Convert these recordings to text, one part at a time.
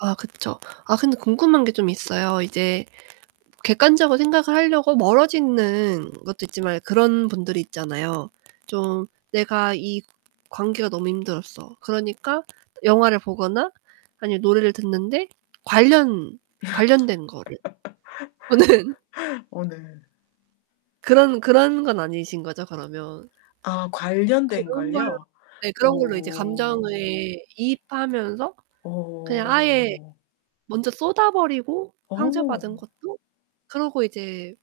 아 그쵸. 아 근데 궁금한게 좀 있어요. 이제 객관적으로 생각을 하려고 멀어지는 것도 있지만 그런 분들이 있잖아요. 좀 내가 이 관계가 너무 힘들었어. 그러니까 영화를 보거나 아니면 노래를 듣는데 관련 관련된 거를 보는 어 네. 그런, 그런 건 아니신 거죠 그러면? 아 관련된 그런 걸 걸요? 네. 그런 걸로 이제 감정을 오. 이입하면서 그냥 아예 어. 먼저 쏟아 버리고 상처받은 어. 것도 그러고 이제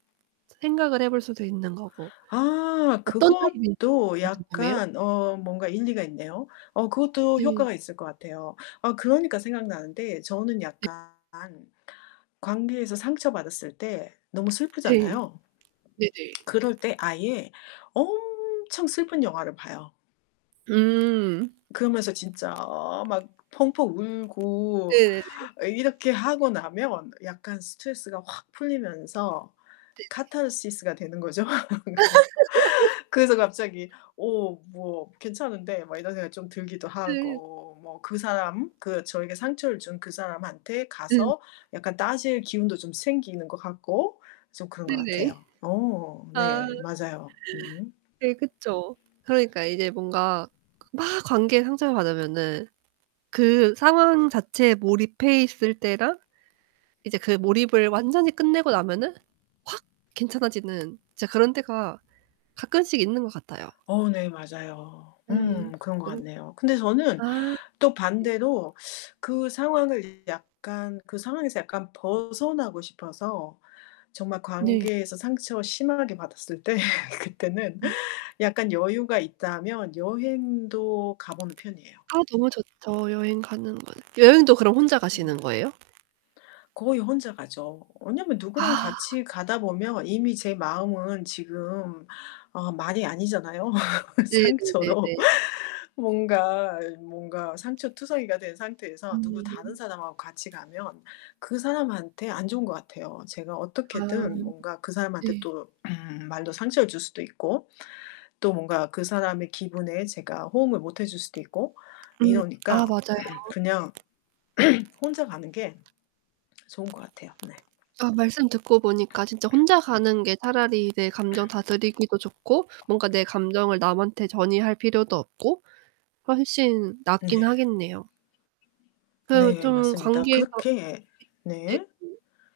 생각을 해 볼 수도 있는 거고. 아. 어떤 타입인지도 좀 그것도 [unintelligible] 궁금해요. 약간 어 뭔가 일리가 있네요. 어 그것도 네. 효과가 있을 것 같아요. 아 그러니까 생각나는데 저는 네. 약간 관계에서 상처받았을 때 너무 네. 슬프잖아요. 네네. 그럴 때 아예 엄청 슬픈 영화를 봐요. 음. 그러면서 진짜 막 펑펑 울고 네네네. 이렇게 하고 나면 약간 스트레스가 확 풀리면서 네네. 카타르시스가 되는 거죠. 그래서, 그래서 갑자기 '오 뭐 괜찮은데?' 막 이런 생각이 좀 들기도 네. 하고. 뭐 그 사람, 그 저에게 상처를 준 그 사람한테 응. 가서 약간 따질 기운도 좀 생기는 것 같고 좀 그런 것 네네. 같아요. 어 아. 네. 맞아요. 음. 네. 그쵸. 그러니까 이제 뭔가 그 막 관계에 상처를 받으면은 그 상황 자체에 몰입해 있을 때랑 이제 그 몰입을 완전히 끝내고 나면은 확 괜찮아지는 진짜 그런 때가 가끔씩 있는 것 같아요. 어 네. 맞아요. 네. 음 그런 것 그렇 같네요. 그런데 저는 아. 또 예. 반대로 그 상황을 약간 그 상황에서 약간 벗어나고 싶어서 정말 네. 관계에서 상처 심하게 받았을 때 그때는 음. 약간 여유가 있다면 여행도 가 보는 편이에요. 아 너무 좋죠 여행 가는 거는. 여행도 그럼 혼자 가시는 음. 거예요? 거의 혼자 가죠. 왜냐면 누구랑 아. 같이 가다 보면 이미 제 마음은 지금 어 말이 아니잖아요 네네네네. 상처로. 뭔가 뭔가 상처투성이가 된 상태에서 누구 음. 다른 사람하고 같이 가면 그 사람한테 안 좋은 것 같아요. 제가 아 어떻게든 뭔가 그 사람한테 네. 또 음 말로 상처를 줄 수도 있고 또 뭔가 그 사람의 기분에 제가 호응을 못 해 줄 수도 있고 음 아 이러니까 맞아요. 그냥 혼자 가는 게 좋은 것 같아요. 네. 아 말씀 듣고 보니까 진짜 혼자 가는 게 차라리 내 감정 다스리기도 좋고 뭔가 내 감정을 남한테 전이할 필요도 없고 훨씬 낫긴 네. 하겠네요. 그러면 네. 좀 맞습니다. 관계에서 그렇게 이 예. 네. 음.